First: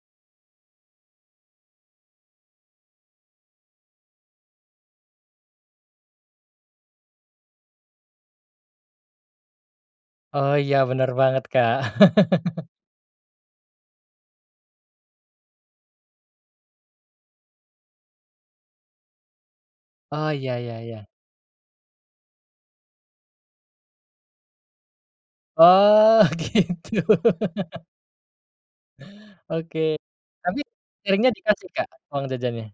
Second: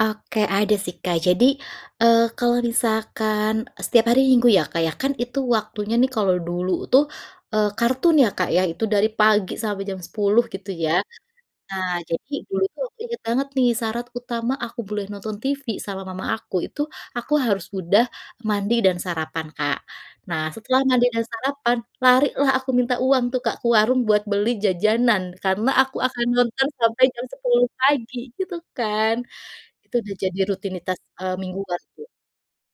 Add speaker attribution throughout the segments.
Speaker 1: Oke, ada sih, Kak, jadi, eee, kalau misalkan setiap hari minggu ya, Kak, ya kan itu waktunya nih kalau dulu tuh, eee, kartun ya, Kak, ya itu dari pagi sampai jam 10
Speaker 2: Oh
Speaker 1: gitu
Speaker 2: ya,
Speaker 1: ya.
Speaker 2: bener banget, Kak.
Speaker 1: Nah, jadi dulu tuh aku inget banget nih syarat utama aku boleh nonton TV sama mama aku, itu aku harus udah mandi dan sarapan, Kak.
Speaker 2: Oh,
Speaker 1: Nah,
Speaker 2: iya iya
Speaker 1: setelah mandi
Speaker 2: iya.
Speaker 1: dan sarapan, lari lah aku minta uang tuh, Kak, ke warung buat beli jajanan karena aku akan
Speaker 2: Oh,
Speaker 1: nonton
Speaker 2: gitu.
Speaker 1: sampai jam 10 pagi gitu kan. Itu
Speaker 2: Oke,
Speaker 1: udah jadi
Speaker 2: tapi
Speaker 1: rutinitas,
Speaker 2: seringnya
Speaker 1: eee,
Speaker 2: dikasih,
Speaker 1: mingguan
Speaker 2: Kak,
Speaker 1: ku.
Speaker 2: uang jajannya?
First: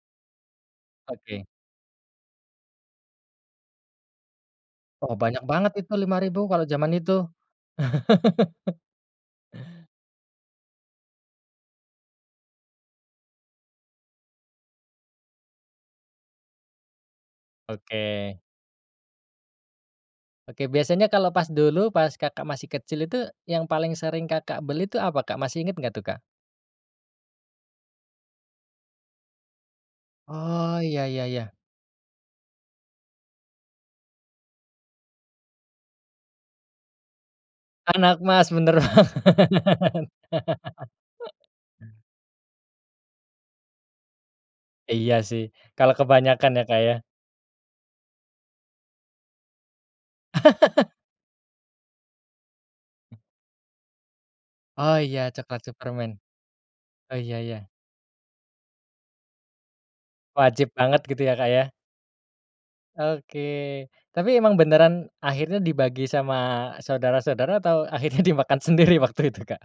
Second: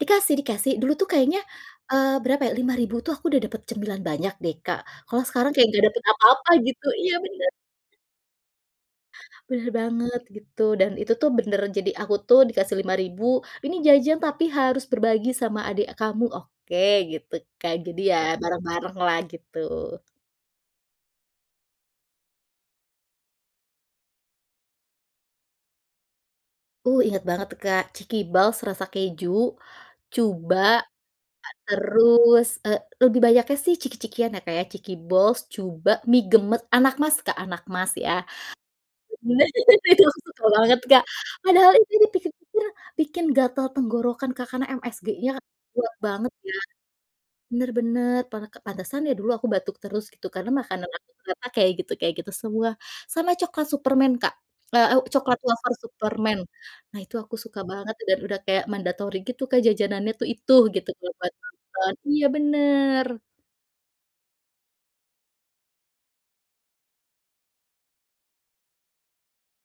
Speaker 1: Dikasih dikasih, dulu tuh kayaknya,
Speaker 2: Oke.
Speaker 1: eee, berapa ya, 5000 tuh aku udah dapet cemilan banyak deh, Kak,
Speaker 2: Oh,
Speaker 1: kalau
Speaker 2: banyak
Speaker 1: sekarang kayak
Speaker 2: banget
Speaker 1: ga
Speaker 2: itu
Speaker 1: dapet
Speaker 2: 5000
Speaker 1: apa-apa
Speaker 2: kalau
Speaker 1: gitu,
Speaker 2: zaman itu.
Speaker 1: iya bener. Bener banget gitu, dan itu tuh bener, jadi aku tuh dikasih 5000 ini jajan tapi harus berbagi sama adek kamu, oke gitu kan, jadi ya
Speaker 2: Oke.
Speaker 1: bareng-bareng lah gitu.
Speaker 2: Oke, biasanya kalau pas dulu pas, Kakak, masih kecil itu yang paling sering, Kakak, beli itu apa, Kak? Masih inget nggak tuh, Kak?
Speaker 1: Uh, inget banget tuh, Kak, chikiballs rasa keju, cuba,
Speaker 2: Oh, iya iya iya.
Speaker 1: terus, eee, lebih banyaknya sih ciki-cikian ya, Kak, ya, cikiballs, cuba, mie gemes, anakmas, Kak, anakmas ya,
Speaker 2: Anakmas, bener banget.
Speaker 1: itu aku suka banget, Kak. Padahal itu [unintelligible] bikin gatal tenggorokan, Kak, karena
Speaker 2: Iya
Speaker 1: msgnya
Speaker 2: sih, kalau
Speaker 1: kuat banget
Speaker 2: kebanyakan
Speaker 1: ya.
Speaker 2: ya, Kak, ya.
Speaker 1: Bener bener pa pantesan ya dulu aku batuk terus gitu karena makanan aku ternyata kayak gitu kayak gitu semua. Sama coklat superman Kak, eee,
Speaker 2: Oh,
Speaker 1: u
Speaker 2: iya
Speaker 1: coklat
Speaker 2: coklat
Speaker 1: wafer
Speaker 2: superman,
Speaker 1: superman nah itu
Speaker 2: oh iya
Speaker 1: aku suka
Speaker 2: iya.
Speaker 1: banget dan udah kayak mandatory gitu kan jajanannya tuh itu
Speaker 2: Wajib
Speaker 1: gitu
Speaker 2: banget gitu ya, Kak, ya.
Speaker 1: [unintelligible] iya bener.
Speaker 2: Oke, tapi emang beneran akhirnya dibagi sama saudara-saudara atau akhirnya dimakan sendiri waktu itu, Kak?